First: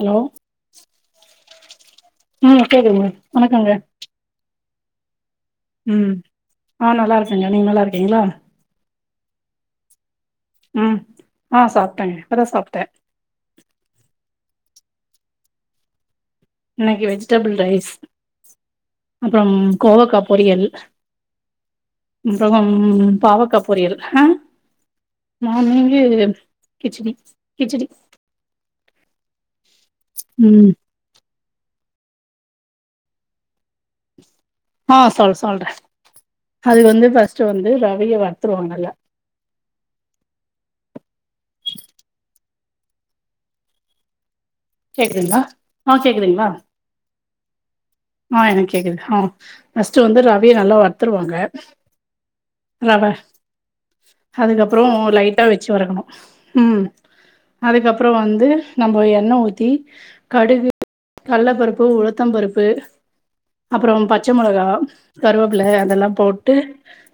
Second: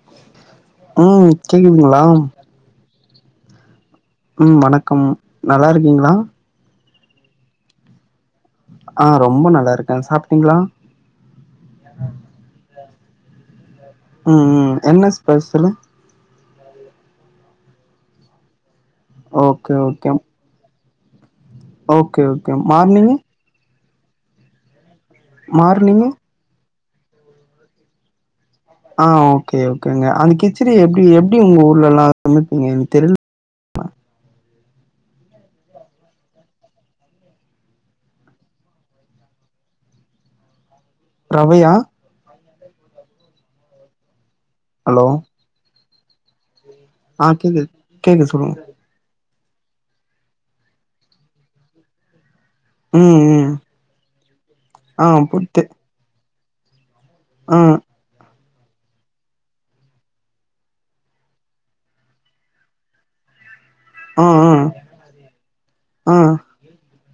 Hello ம் கேக்குதுங்ளா ம் கேக்குதுங்க வணக்கங்க ம் வணக்கம் நல்லா இருக்கீங்களா ம் ஆ நல்லா இருக்கே நீங்க நல்லா இருக்கீங்களா ஆ ரொம்ப நல்லா இருக்கேங் சாப்ட்டீங்களா ம் ஆ சாப்ட்டங்க இப்பதா சாப்டே ம் ம் என்ன ஸ்பசலூ இன்னைக்கு வெஜிடபிள் ரைஸ் அப்புறம் ஓகே ஓகே கோவக்கா பொரியல் ஓகே ஓகே அப்பறம் மார்னிங்கு பாவக்காப் பொரியல் ஆ மார்னிங்கு கிச்சடி கிச்சடி ஆ ஓகே ஓகேங்க அந்த ம் கிச்சரி எப்டி எப்டி உங்க ஊர்ல எல்லா சமைப்பீங்க எனக்கு தெர்ல ஆ சொல் சொல்ற அது வந்து ஃபர்ஸ்ட் வந்து ரவய வருத்துருவாங்க நல்லா ரவையா ஹலோ கேக்குதுங்களா ஆ கேக்குதுங்களா ஆ கேக்குது கேக்குது சொல்லுங்க கேக்குதா ஃபர்ஸ்ட் வந்து ரவய நல்லா வருத்துருவாங்க ரவ ம் ம் அதுக்கப்புறோ ஆ லைட்டா புட்டு வச்சு வரக்கணு ம் ஆ அதுக்கப்புறோ வந்து நம்ப எண்ணெ ஊத் தி கடுகு கள்ளப்பருப்பு உளுத்தம் பருப்பு அப்புறோ ஆ பச்ச ஆ மொளகா கருவேப்பில அதெல்லா ஆ ஆ போட்டு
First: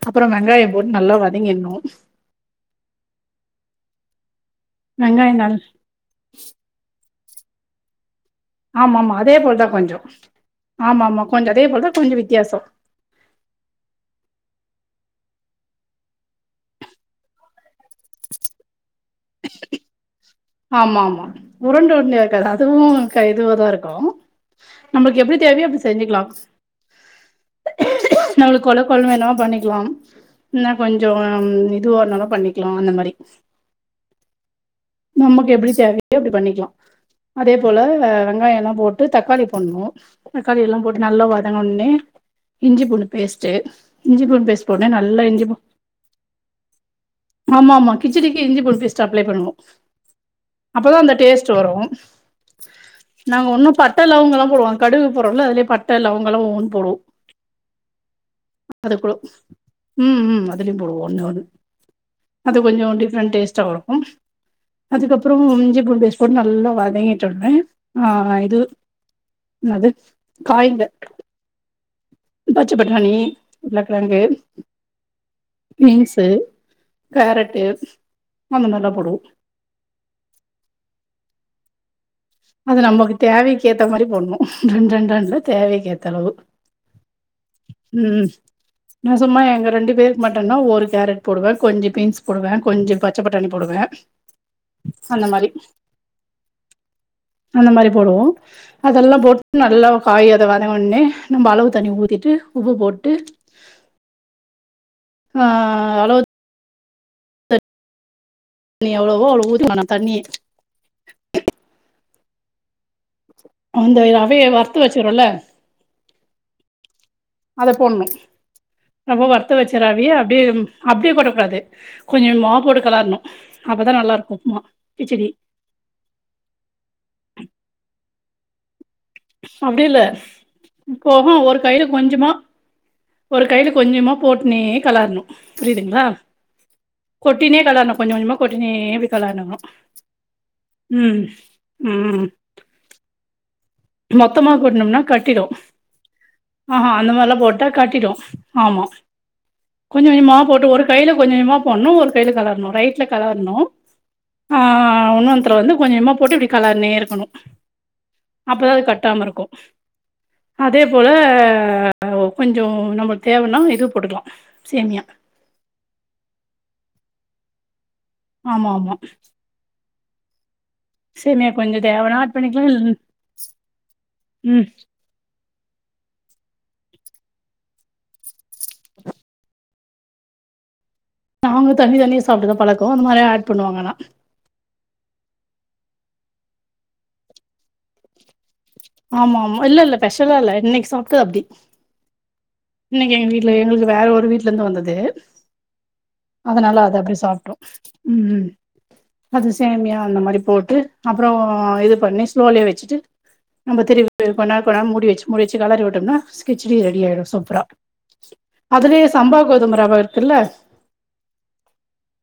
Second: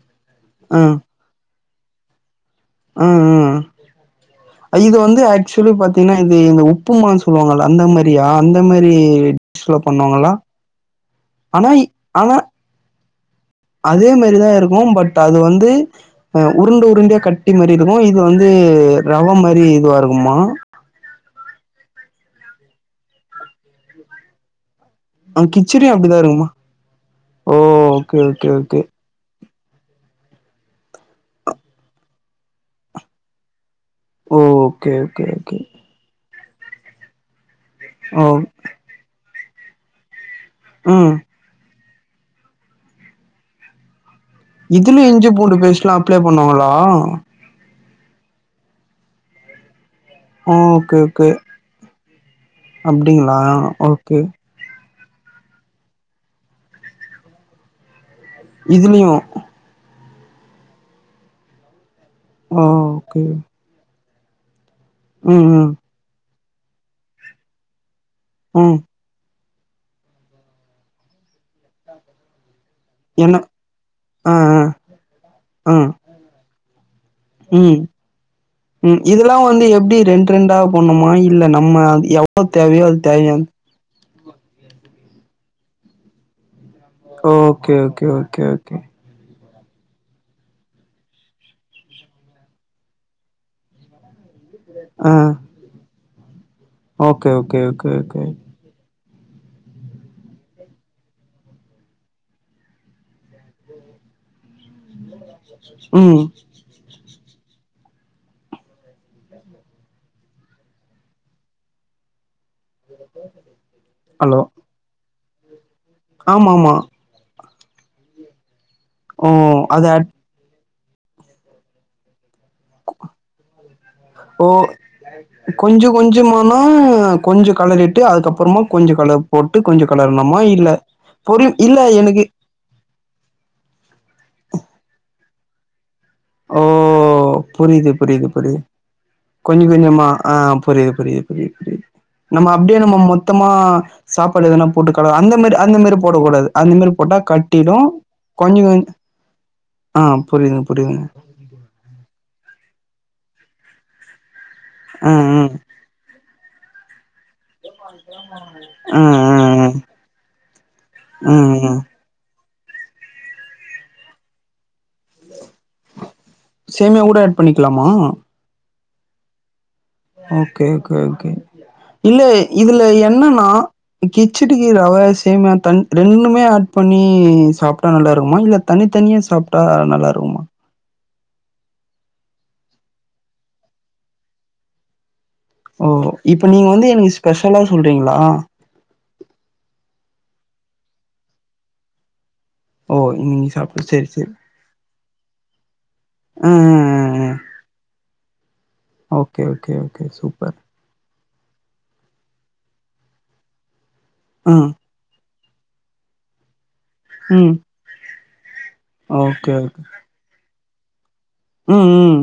அப்பொற வெங்காய ஆ போட்டு நல்லா வதங்கிடணு ம் ம் இது வந்து வெங்காயோ நல் ஆக்சுவுலி பாத் தின்னா இது இந்த உப்புமான்னு சொல்லுவாங்கல்ல அந்த மேரி அப்படியா அந்த மாரி ஆமா ஆமா அதே போலதா சேர்வ் கொஞ்சோ பண்ணுவாங்களா ஆமா ஆமா கொஞ்சோ அதே ஆனா போலதா இத் கொஞ்சோ ஆனா வித்தியாசோ அதே மாரிதா இருக்கும் பட் அது வந்து அ உருண்ட உருண்டியா கட்டி மாரி இருக்கு இது வந்து ரவ மாரி இதுவாருக்குமா ஆமா ஆமா உருண்ட உரண்டயா இருக்காது அதுவு க இதுவாதா இருக்கு நம்மளுக்கு எப்டி ஆ தேவையோ அப்டி கிச்சடியு அப்டிதா செஞ்சுக்கலா இருக்குமா ஓ ஓகே ஓகே நம்மளுக்கு ஓகே கொல கொலன்னு வேணாலு பண்ணிக்கலா இன்ன கொஞ்சம் இதுவாருனாலு பண்ணிக்கலா அந்த மாரி ஓ ஓகே ஓகே நமக்கு ஓகே எப்டி தேவையோ அப்டி பண்ணிக்கலா அதே போல ஓ வெங்காய எல்லா போட் ட்டு தக்காளி போடணு தக்காளி எல்லா போட்டு ம் நல்லா வத வருத்தவொடனே இஞ்சி பூண்டு பேஸ்ட் இஞ்சி பூண்டு பேஸ் இதுலயு இஞ்சி பூண்டு பேஸ்டல்லா அப்ளை பண்ணுவாங்களா ஆமா ஆமா கிச்சடிக்கு இஞ்சி பூண்டு பேஸ்ட் அப்ளை பண்ணுவோ ஓ அப்போதா ஓகே அந்த ஓகே டேஸ்ட் வரும் அப்டிங்களா நாங்க ஒன்னும் பட்ட ஓகே லவங்க எல்லா போடுவோ கடுகுப் போடுரோம்ல அதுலயே பட்ட லவங்களா ஒவ்வொன்னு போடுவோ இதுலயு அதுக்குட ம் ம் அதுலயும் போடுவோ ஒண்ணு ஒண்ணு அது ஓ கொஞ்ச ஓகே டிஃப்ரெண்ட் டேஸ்டாவுறுக்கு அதுக்கப்புறோ ம் ம் இஞ்சி பூண்டு பேஸ்ட் போட்டு நல்லா வதங்கிட்டோனே ஆ இது ம் என்னது காய்ந்த பச்சப்பட்டாணி என்ன உருளக்கெழங்கு ஆ ஆ ஆ பீன்ஸு கேரட்டு ம் அந்த மாரிலா ம் போடுவோ இதெல்லா வந்து எப்டி ரெண்டு ரெண்டா போண்ணுமா இல்ல நம்ம எவ் அது நம்மக்கு தேவைக்கு ஏத்த மாரி போடுனு ரெண்டு ரெண்டான் இல்ல தேவைக்கு ஏத்த அளவு ஓ ஓகே ஓகே ஓகே ஓகே நான் சும்மா எங்க ரெண்டு பேருக்கு மட்டும்னா ஒரு கேரட் போடுவே கொஞ்ச பீன்ஸ் போடுவே கொஞ்ச பச்ச பட்டாணி போடுவே அ அந்த மாரி ஓகே அந்த ஓகே மாரி ஓகே போடுவோ அதெல்லா போட்டு நல்லா காய் அதை வதங்னோனே நம்ப அளவு தண்ணி ஊத்திட்டு உப்பு போட்டு ஆ அளவு ம் தண்ணி எவ்வளவோ அவ்ளோ ஊத்துவ நா தண்ணி அந்த ஹலோ ரவைய வருத்த வச்சரும்ல ஆமா ஆமா அத போடுனு நம்ப ஓ வருத்த வச்ச அது அட் ரவயே அப்டியே அப்டியே கொட்ட குடாது கொஞ்ச மா போட்டு கலர்னு அப்பதா நல்லா இருக்கும் ஓ உப்மா கிச்சடி கொஞ்ச கொஞ்சமானா கொஞ்சோ களறிட்டு அதுக்கப்புறமா கொஞ்ச கலர் போட்டு கொஞ்சொ அப்டி இல்ல கலரணமா இல்ல போக பொரி ஒரு இல்ல கையில எனக்கு கொஞ்சமா ஒரு கையில கொஞ்சமா போட்டுனே களரணும் புரியுதுங்ளா ஓ ஓ புரியுது புரியுது கொஞ்சமா புரியுது கொட்டினே இப்டி கெளறணு கொஞ்ச கொஞ்சமா ஆ புரியுது ம் புரியுது புரியுது புரியுது ம் நம்ம அப்டியே நம்ம மொத்தமா சாப்பாடு மொத்தமா எதனா போட்டு கொட்னோம்னா கல அந்த கட்டிடு மாரி அந்த மாரி போட கூடாது அந்த மாரி போட்டா கட்டிடு கொஞ்ச ஆமா கொஞ்ச அ புரியுதுங்க புரியுதுங்க ஓன்னு ஒரு கைல கலர்ணு ரைட்ல கலர்ணு ஆ ஆ ஆ இன்னொன்த்துல வந்து கொஞ்சொஞ்சமா போட்டு இப்டி கலர்னே இருக்கணு [unintelligible] அப்ப தா அது ஆ கட்டாம இருக்கூ ஆ அதே போல ஆ ம் ம் அ ஓ கொஞ்சோ நம்மள்க்கு தேவனா இது போட்டுக்லா சேமியா சேமியா கூட ஆட் பண்ணிக்லாமா ஆமா ஆமா ஓகே ஓகே ஓகே சேமியா கொஞ்ச இல்ல தேவனா ஆட் பண்ணிக்கலா இதுல இல் என்னன்னா ம் கிச்சடிக்கி ரவ சேமியா தன் ரெண்டுமே ஆட் பண்ணி சாப்ட்டா நல்லாருக்குமா இல்ல தனித்தனியா சாப்ட்டா நல்லாருக்குமா நாங்க தனி தனியா சாப்ட்டுதா பழக்கொ அந்த மாரி ஆட் பண்ணுவாங்க ஆனா ஓ இப்ப நீங்க வந்து எனக்கு ஸ்பெஷலா சொல்றீங்ளா ஆமா ஆமா இல்ல இல்ல பெஷலா இல்ல இன்னைக்கி சாப்ட்டது அப்டி ஓ இன்னைக்கி எங்க இன்னைக்கு வீட்ல எங்களுக்கு சாப்டு வேற சேரி ஒரு சேரி வீட்லருந்து வந்தது ஆ ஆ அதனால அத அப்டி ஆ ஆ சாப்ட்ரு ம் ம் ஓகே அது ஓகே சேமியா ஓகே அந்த மாரி சூப்பர் போட்டு அப்பறொ இது பண்ணி ஸ்லோலயே வச்சுட்டு நம்ப திரும் ஆ கொண்நேரொ கொண்நேரொ மூடி வச்சு முடிச்சு கலறி விட்டோம்னா ஸ்கிச்சடி ரெடி ஆயிடு ம் சூப்பரா அதுலயே சம்பா ஓகே கோதும ஓகே ரவ ப இருக்குல்ல ம் ம்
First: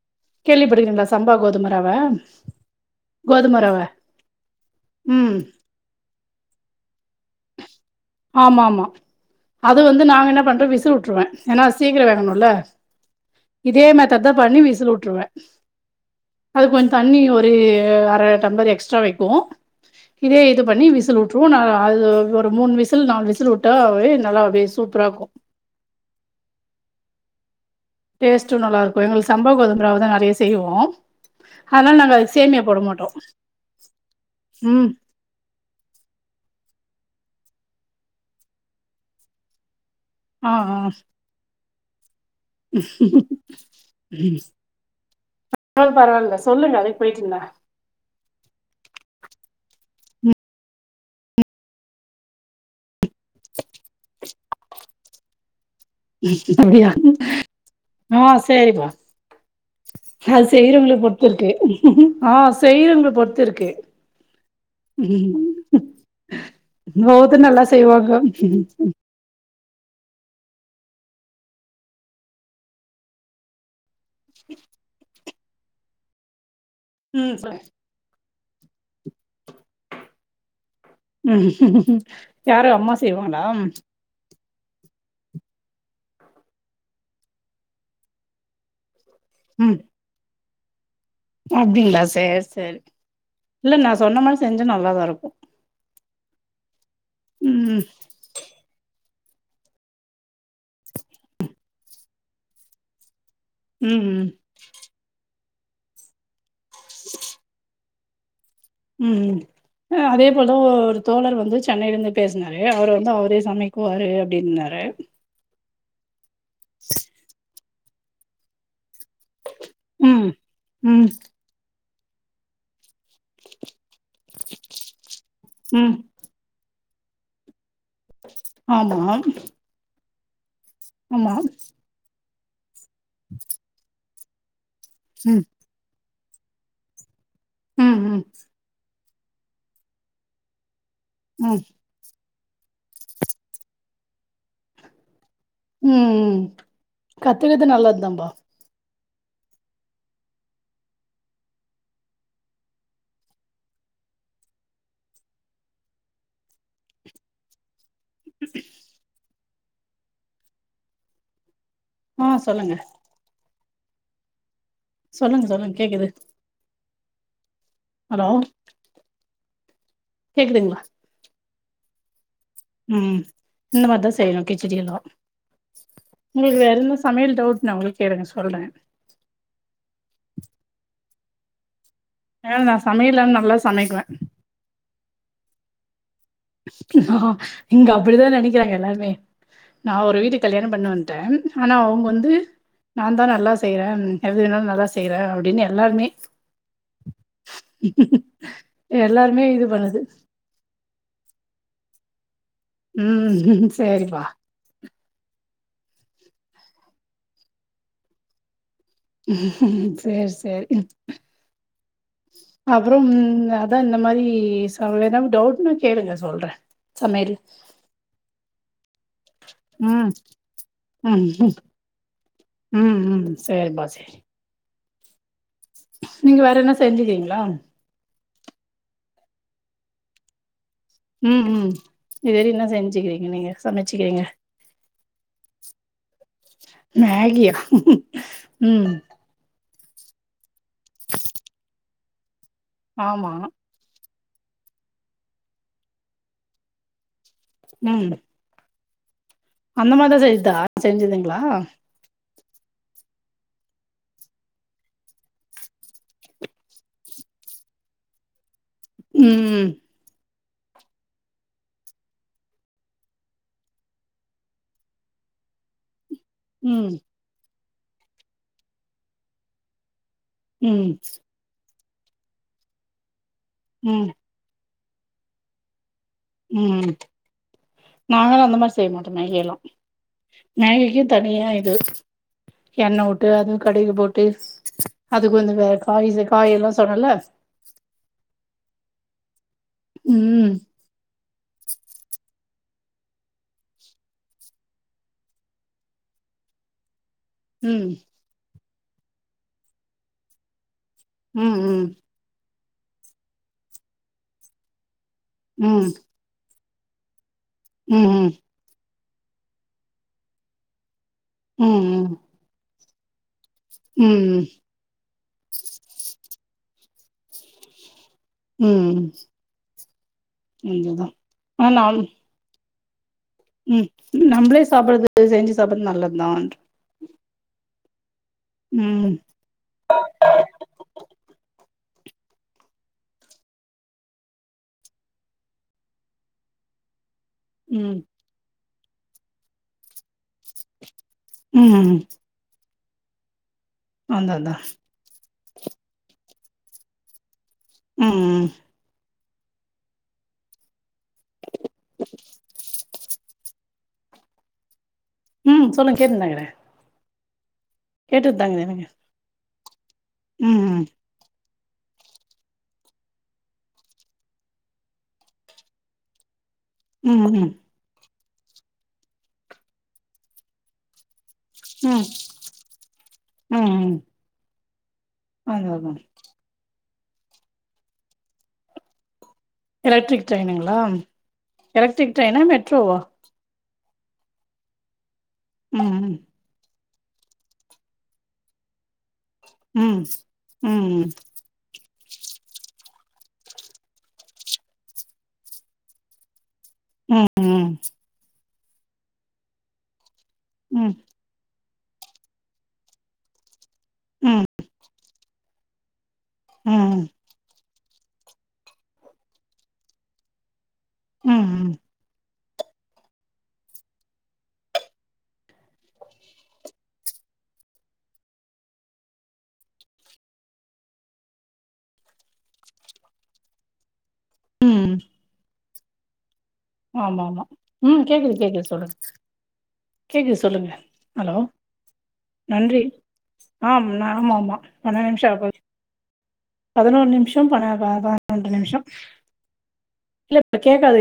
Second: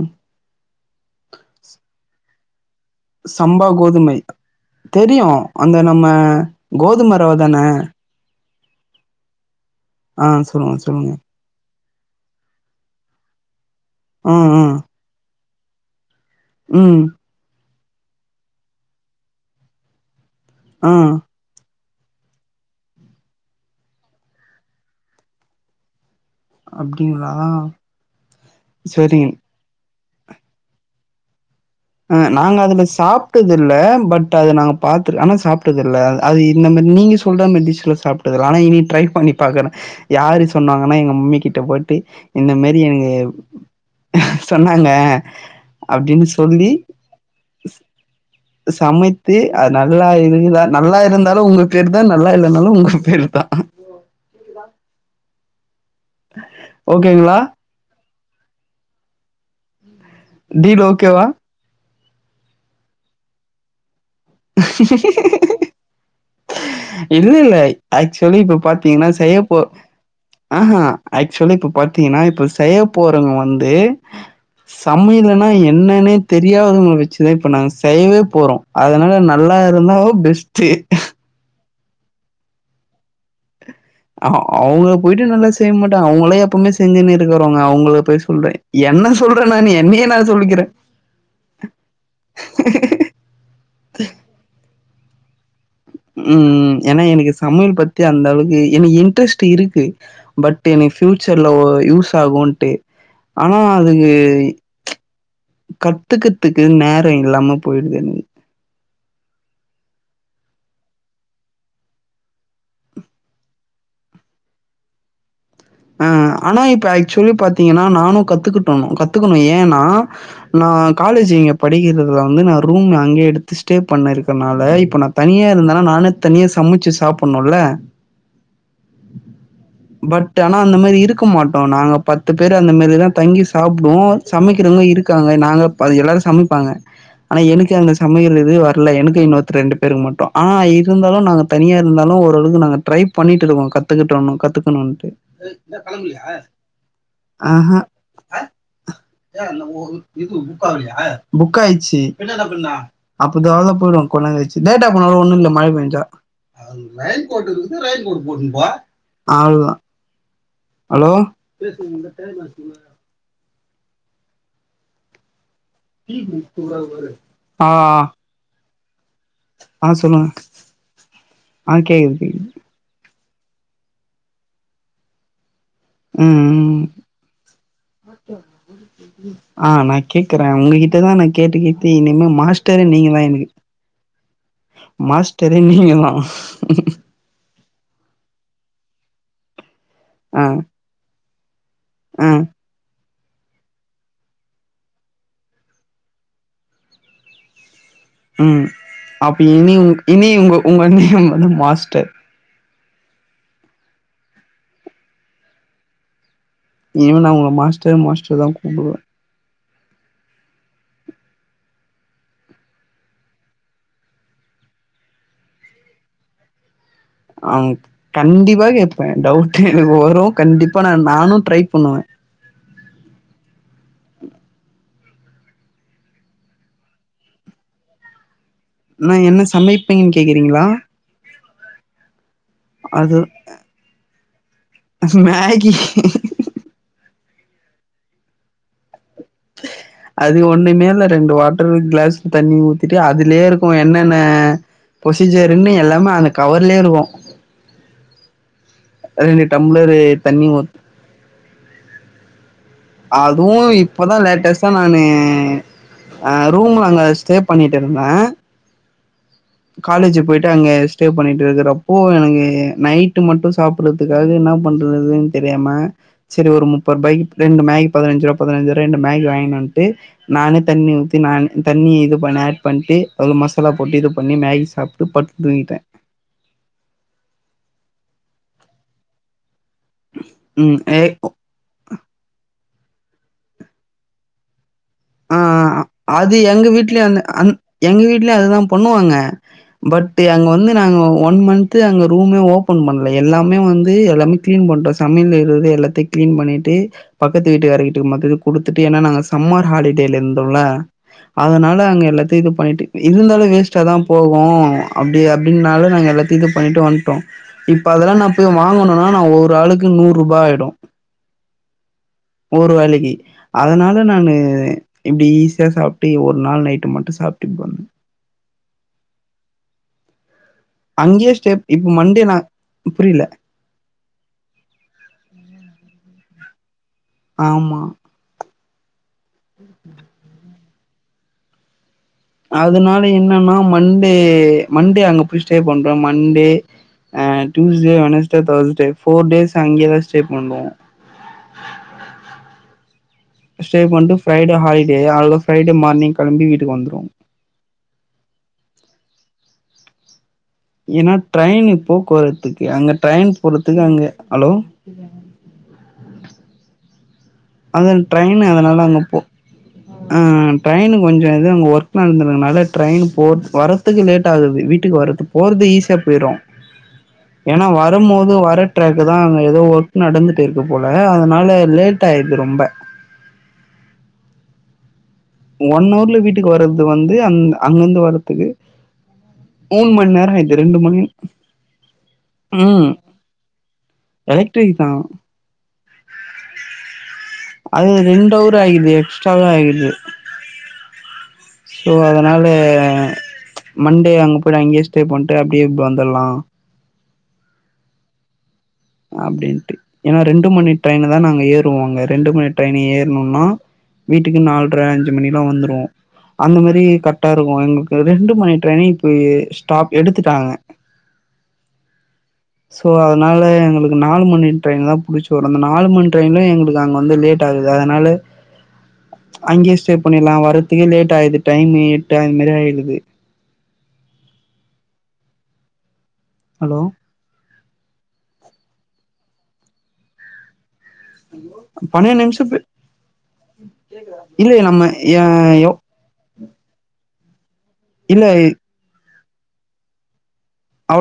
கேள்வி பட்டிக்கிறீங்களா சம்பா கோதும ரவ கோதும சம்பா ரவ கோதுமை தெரியு ம் அந்த நம்ம கோதும ரவ தான ஆமா ஆமா அது வந்து ஆ நாங்க என்ன பண்றோ சொல்லுங்க விசில் சொல்லுங்க வுட்டுருவே ஏன்னா அது சீக்கிரோ வேகணுல்ல இதே மெத்தட்தா ம் பண்ணி ம் விசில் வுட்டுருவே அது கொஞ்சோ ம் தண்ணி ஒரு அர டம்ப்ளர் எக்ஸ்ட்ரா வைக்கூ இதே இதுப் பண்ணி ஆ விசில் வுட்ருவோ ஆ அது ஒரு மூணு விசில் நாலு விசில் வுட்டாவே நல்லாவே சூப்பரா இருக்கூ அப்டிங்களா டேஸ்ட்டு நல்லாருக்கூ சரிங்க எங்களுக்கு சம்பா கோதும ரவதா நறைய செய்வோ அதனால அ அதுக்கு நாங்க சேமியா போட அதுல மாட்டோ சாப்ட்டது இல்ல பட் அது நாங்க ம் பாத் த்ரு ஆனா சாப்ட்டது இல்ல அது இந்த மாரி நீங்க சொல்ற மாரி டிஷ்ல சாப்ட்டதுல்ல ஆனா இனிட்ரைப் பண்ணி பாக்குற யாரு ஆ ஆ சொன்னாங்கன்னா எங்க மம்மி கிட்ட போய்ட்டு இந்த மேரி எனக்கு சொன்னாங்க பரவால்ல அப்டின்னு பரவால்ல சொ சொல்லுங்க அதுக்கு போய்ட்டுன்ன சமைத்து அது நல்லா இருந்த நல்லா இருந்தாலு உங்க பேரு தா நல்லா இல்லன்னாலு உங்க பேரு தா [inaudible] அப்டியா ஓகேங்களா ஆ செரிப்பா ஆ டீல் செய்யறவங்கள ஓகேவா பொறுத்து இருக்கு இல்ல ஒவ்வொருத்தர் இல்ல நல்லா செய்வாங்க ஆக்சுவலி இப்ப பாத்தீங்கன்னா செய்ப்போ ஆஹா ஆக்சுவலி இப்ப பாத்தீங்கன்னா இப்ப செய்ய போறவங்க வந்து சமையல்னா என்னன்னே தெரியாதவங்கள வச்சுதா ம் இப்ப நாங்க செய்யவே போறோ அதனா அதா நல்லா இருந்தாவோ பெஸ்ட்டு யாரு அம்மா செய்வாங்களா ஹ அவங்கள போயிட்டு நல்லா செய்ய மாட்டாங்க அவங்களே எப்பவுமே செஞ்சுன்னு இருக்கிறவங்க அவங்கள போய் சொல்றே என்ன சொல்ற நானு என்னையே நா சொல்லிக்கறே அப்படிங்களா சேரி சேரி இல்ல நா சொன்ன மாரி செஞ்சா நல்லாதா இருக்கு ம் ஏன்னா எனக்கு சமையல் ம் பத்தி அந்த அளவுக்கு என்ன இன்ட்ரெஸ்ட் இருக்கு பட் எனக்கு ஃபியூச்சர்ல ஒ யூஸ் ஆகுன்ட்டு ஆனா ம் அதுங்கு ம் கத்துக்கித்துக்கு நேரம் இல்லாம போயிடுதுன் ம்ம் ஆ அதே போல ஒரு தோழர் வந்து சென்னையில இருந்து பேசினாரு அவர் வந்து அவரே சமைக்குவாரு அப்படின்னாரு ஆ ஆனா இப்ப ஆக்சுவலி பாத்தீங்கன்னா நானு கத்துக்கிட்டணும் கத்துக்கணும் ஏ ஏன்னா ம் நா ம் காலேஜ் இங்க படிக்கிறதுல வந்து நா ரூம்ல இங்க எடுத்து ஸ்டே பண்ணி இருக்கறனால இப்ப நா தனியா இருந்தானா ம் நானே தனியா சமைச்சு சாப்பணுல்ல ஆமா பட் ஆனா அந்த மாரி இருக்க ஆமா மாட்டோ நாங்க பத்து பேரு அந்த மேரிதா தங்கி சாப்டுவோ சமைக்கிறவங்க இருக்காங்க ம் நாங்க அது எல்லாரும் சமைப்பாங்க ஆனா எனக்கு அந்த ம் ம் சமையல் இது இல்ல எனக்கு இன்னொருத்தர் ரெண்டு பேருக்கு மட்டு ஆனா இருந்தாலும் நாங்க ம் தனியா இருந்தாலு ஓரளவுக்கு நாங்க ட்ரை பண்ணிட்டு இருக்கோ கத்துக்கிட்டணு கத்துக்கணும்ட்டு ம் கத்துக்கறது ஆஹ நல்லதுதாம்பா புக் ஆயிச்சு அப்பதலாலே போய்டுவ கொஞ்சநேரம் கழிச்சு லேட்டா போனாலு ஒன்னு இல்ல மழ பெஞ்சா ரெயின் கோட் இருக்கு ரெயின் கோட் போட்டுனு போ ஹலோ ஆ [unintelligible] சொல்லுங்க சொல்லுங் சொல்லுங் கேக்குது ஆ ஹலோ ஆ சொல்லுங்க கேக்குதுங்களா ஆ கேக்குது கேக்குது ம் இந்த மாரிதா செய்யணு கிச்சடி எல்லா ம் உங்களுக்கு ம் வேறந்த சமையல் டவுட்னாவு கேளுங்க சொல்ற ஆ நா கேக்குறே உங்ககிட்டதா நா கேட்டு கேட்டு இனிமே ஏன்னா நா மாஸ்டரே நீங்க தா சமையல்லா எனக்கு நல்லா சமைக்குவே மாஸ்டரே நீங்க தா ஆ இங்க அப்படிதா நினைக்கிறாங்க எல்லாருமே நா ஒரு வீட்டுக்கு ஆ கல்யாணம் பண்ண வந்ட்டேன் ஆனா அவங்க ஆ வந்து நான்தா நல்லா செய்யற எதுவேணாலு நல்லா செய்யுற அப்டின்னு எல்லாருமே [inaudible] ம் அப்ப எல்லாருமே இது இனி பண்ணுது. இனி உங்க உங்க நேம் வந்து மாஸ்டர் ம் சேரிப்பா இனி நா உங்கள மாஸ்டர் மாஸ்டர்னு தா கூப்பிடுவ சேரி சேரி அப்புறம் அதா இந்த மாரி டவுட்ன்னா கேளுங்க சொல்ற அஹ் கண்டிப்பா கேட்பே டவுட் எனக்கு ம், வரும் கண்டிப்பா நான் ம், நானு ம், ட்ரை பண்ணுவ ம் ம் சேரிப்பா செரி நீங்க வேற என்ன செஞ்சிருங்களா நா என்ன சமைப்பேன்னு கேக்கரிங்கல ம் ம் இதுவெற என்ன அது செஞ்சிருக்கிங்க நீங்க சமச்சிக்கிரிங்க மேகி மேகியா ம் அது ஒண்ணுமே இல்ல ரெண்டு வாட்டரு கிளாஸ்ல தண்ணி ஊத்திட்டு ஆமா. அதுலய இரு என்னென்ன ப்ரொசீஜர்ன்னு எல்லாமே அந்த கவர்லயே இருக்கும் ம் அதுனு அந்த மாரிதான் செய்டா செஞ்சுதுங்களா அதுவும் இப்பதான் லேட்டஸ்ட்டா நானு அ ரூம்ல அங்க ஸ்டே பண்ணிட்டு இருந்தேன் ம் ம் காலேஜ் போயிட்டு அங்க ஸ்டே பண்ணிட்டு இருக்கறப்போ எனக்கு நைட்டு் மட்டும் சாப்டுறது அதுக்காக என்ன பண்றதுன்னு தெரியாம செரி ஒரு ம் முப்பது ரூபாய்கு ரெண்டு மேகி பதினஞ்சு ரூபா பதினஞ்சு ரூபா ரெண்டு மேகி வாங்கிகுன் வன்டு நானே தண்ணி ம் ஊத்தி நான் தண்ணிய இது ஆட் பண்ணிட்டு அதில மசாலா போட்டு இது ம் பண்ணி மேகி சாப்டு படுத்து தூங்கிட்டேன் ம் நாங்கள அந்த மாரி செய்ய மாட்டோம் மேகி எல்லா ம் ஏ மேகிக்கு தனியா இது எண்ணெய் விட்டு அது கடுக்கு போட்டு ஆ அதுக்கொஞ்சம் வே காய் அது எங்க காய்யெல்லா வீட்லயு சொன்னல அந்த அந் எங்க வீட்லயும் அதேதான் பண்ணுவாங்க பட் அங்க ம் வந்து நாங்க ஒன் மன்த் பஸ்டு அங்க ரூமே ஓபன் பன்னல எல்லாமே வந்து எல்லாமே கிளீன் பண்ட்டோ சமையல இருக்கரத எல்லாத்தையும் கிளீன் பண்ணிட்டு பக்கத்து ம் வீட்டுக்காருக்கிட்ட கொடுத்துட்டு ஏனா நாங்க சம்மர் ஹாலிடேய இருந்தோல ம் அதனால ம் அங்க எல்லாத்தையும் இது பண்ணிட்டு இருந்தாலும் வேஸ்டாதான் போவோ அப்டி அப்டின்னால ம் நாங்க எல்லாத்தையும் இது பண்ணிட்டு வந்துட்டோ இப்ப அதெல்லாம் ந ம் போய் வாங்கணும்னா நான் ஒரு ஆளுக்கு நூறுரூபா ஆயிடும் ம் ம் ஒரு வேலைக்கு அதனால நானு ம் இப்டி ஈஸியா சாப்டு ஒரு நாள் நைட்டு மட்டும் சாப்ட்டுபன் ம் அதுதா அங்கேயே ஸ்டேப் ஆ இப்போ நாம் மண்டே நான் புரியல ம் நம்பளே சாப்பாடுது செஞ்சு சாப்டறது நல்லதுதான் ஆமா ம் அதனால என்னென்னா மண்டே மண்டே அங்க போய் ஸ்டே பண்றோ மண்டே ஆ டியூஸ்டே ம் வெனஸ்டே தேர்ஸ்டே ஃபோர் டேஸ் அங்கயே தா ஸ்டே பண்ணுவோ ம் ஸ்டே பண்ணிடு அதா ஃப்ரைடே அதா ஹாலிடே வா ஃப்ரைடே மார்னிங் கெளம்பி வீட்டுக்கு வந்துருவே ம் ம் ஏனா ட்ரெயின் இப்போ போத்துக்கு அங்க ட்ரெயின் போறதுக்கு அங்கே ஹலோ ம் சொல்லுங்க கேட்டுன்னு தான் இருக்குறோ அங்க ட்ரெயினு எனக்கு அதனால அங்கே போ ஆ ம் ம் ட்ரெயினு கொஞ்ச இது அங்க ஒர்க் நடந்துடுங்கனால ட்ரெயின் போ வரறதுக்கு லேட் ஆகுது வீட்டுக்கு வரது போறது ஈஸியா போய்றோ [inaudible] ம் ஏன்னா வரும் போது வர டிரக்குதா அங்க ஏதோ ஒர்க் நடந்துட்ருக்கு போல அதனால ல லேட் ம் ஆயிருது ரொம்ப ம் ம் அதா ஒன் அதா அவர்ல வீட்டுக்கு வர்து வந்து அந் அந்தந்த வாரதுக்கு மூணு மணி எலக்ட்ரிக் நேரோ ஆய்ர்து ட்ரெயினுங்களா ரெண்டு மணி எலக்ட்ரிக் ட்ரெயினா ம் மெட்ரோவா எலக்ட்ரிக்தா ம் ம் அது ரெண்டு அவரு ஆயிருது எக்ஸ்ட்ராவே ஆய்ருது ம் ம் சோ அதனால மண்டே அங்க போய்ட அங்கே ஸ்டே பண்ட்டு அப்டியே இப் வந்தர்லா ம் ம் அப்டின்ட்டு ஏன்னா ரெண்டு மணி ம் ட்ரெயின்னுதா நாங்க ஏறுவோ அங்க ரெண்டு மணி ட்ரெயின் ஏருனோன்னா வீட்டுக்கு நால்ர அஞ்சு மணியெல்லா வந்துருவோ அந்த மாரி ம் ம் கட் ட்டா இருக்கு எங்களுக்கு ரெண்டு மணி ட்ரைன்னு இப்ப ஏ ஸ்டாப் எடுத்துட்டாங்க ம் ம் சோ அதனால எனக் அதுக்கு நாலு மணி ட்ரெயின்தா புடிச்சு வரனு அந்த நாலு மணி ட்ரெயல எங்களுக்கு அங்கேந்து லேட் ஆகுது அதனால அங்யே ஸ்டே பன்னீர்லா வர்றதுக்கே லேட் ஆயுது டைம் எட்டு அது மாரி ஆயிடுது ம் ஹலோ ஆம்மாம்மா ம் கேக்குது கேக்குது சொல்லுங் கேக்குது சொல்லுங்க ஹலோ பன்னிரெண்டு நிம்ஷ்ப்பு நன்றி ஆம் ஆமா ஆமா இல்லயே நம்ம பன்னெண்டு ஏ நிமிஷம் யோ பதினோரு நிம்ஷோ ப ப பன்னெண்டு இல்ல நிம்ஷோ இல்ல கேக்காது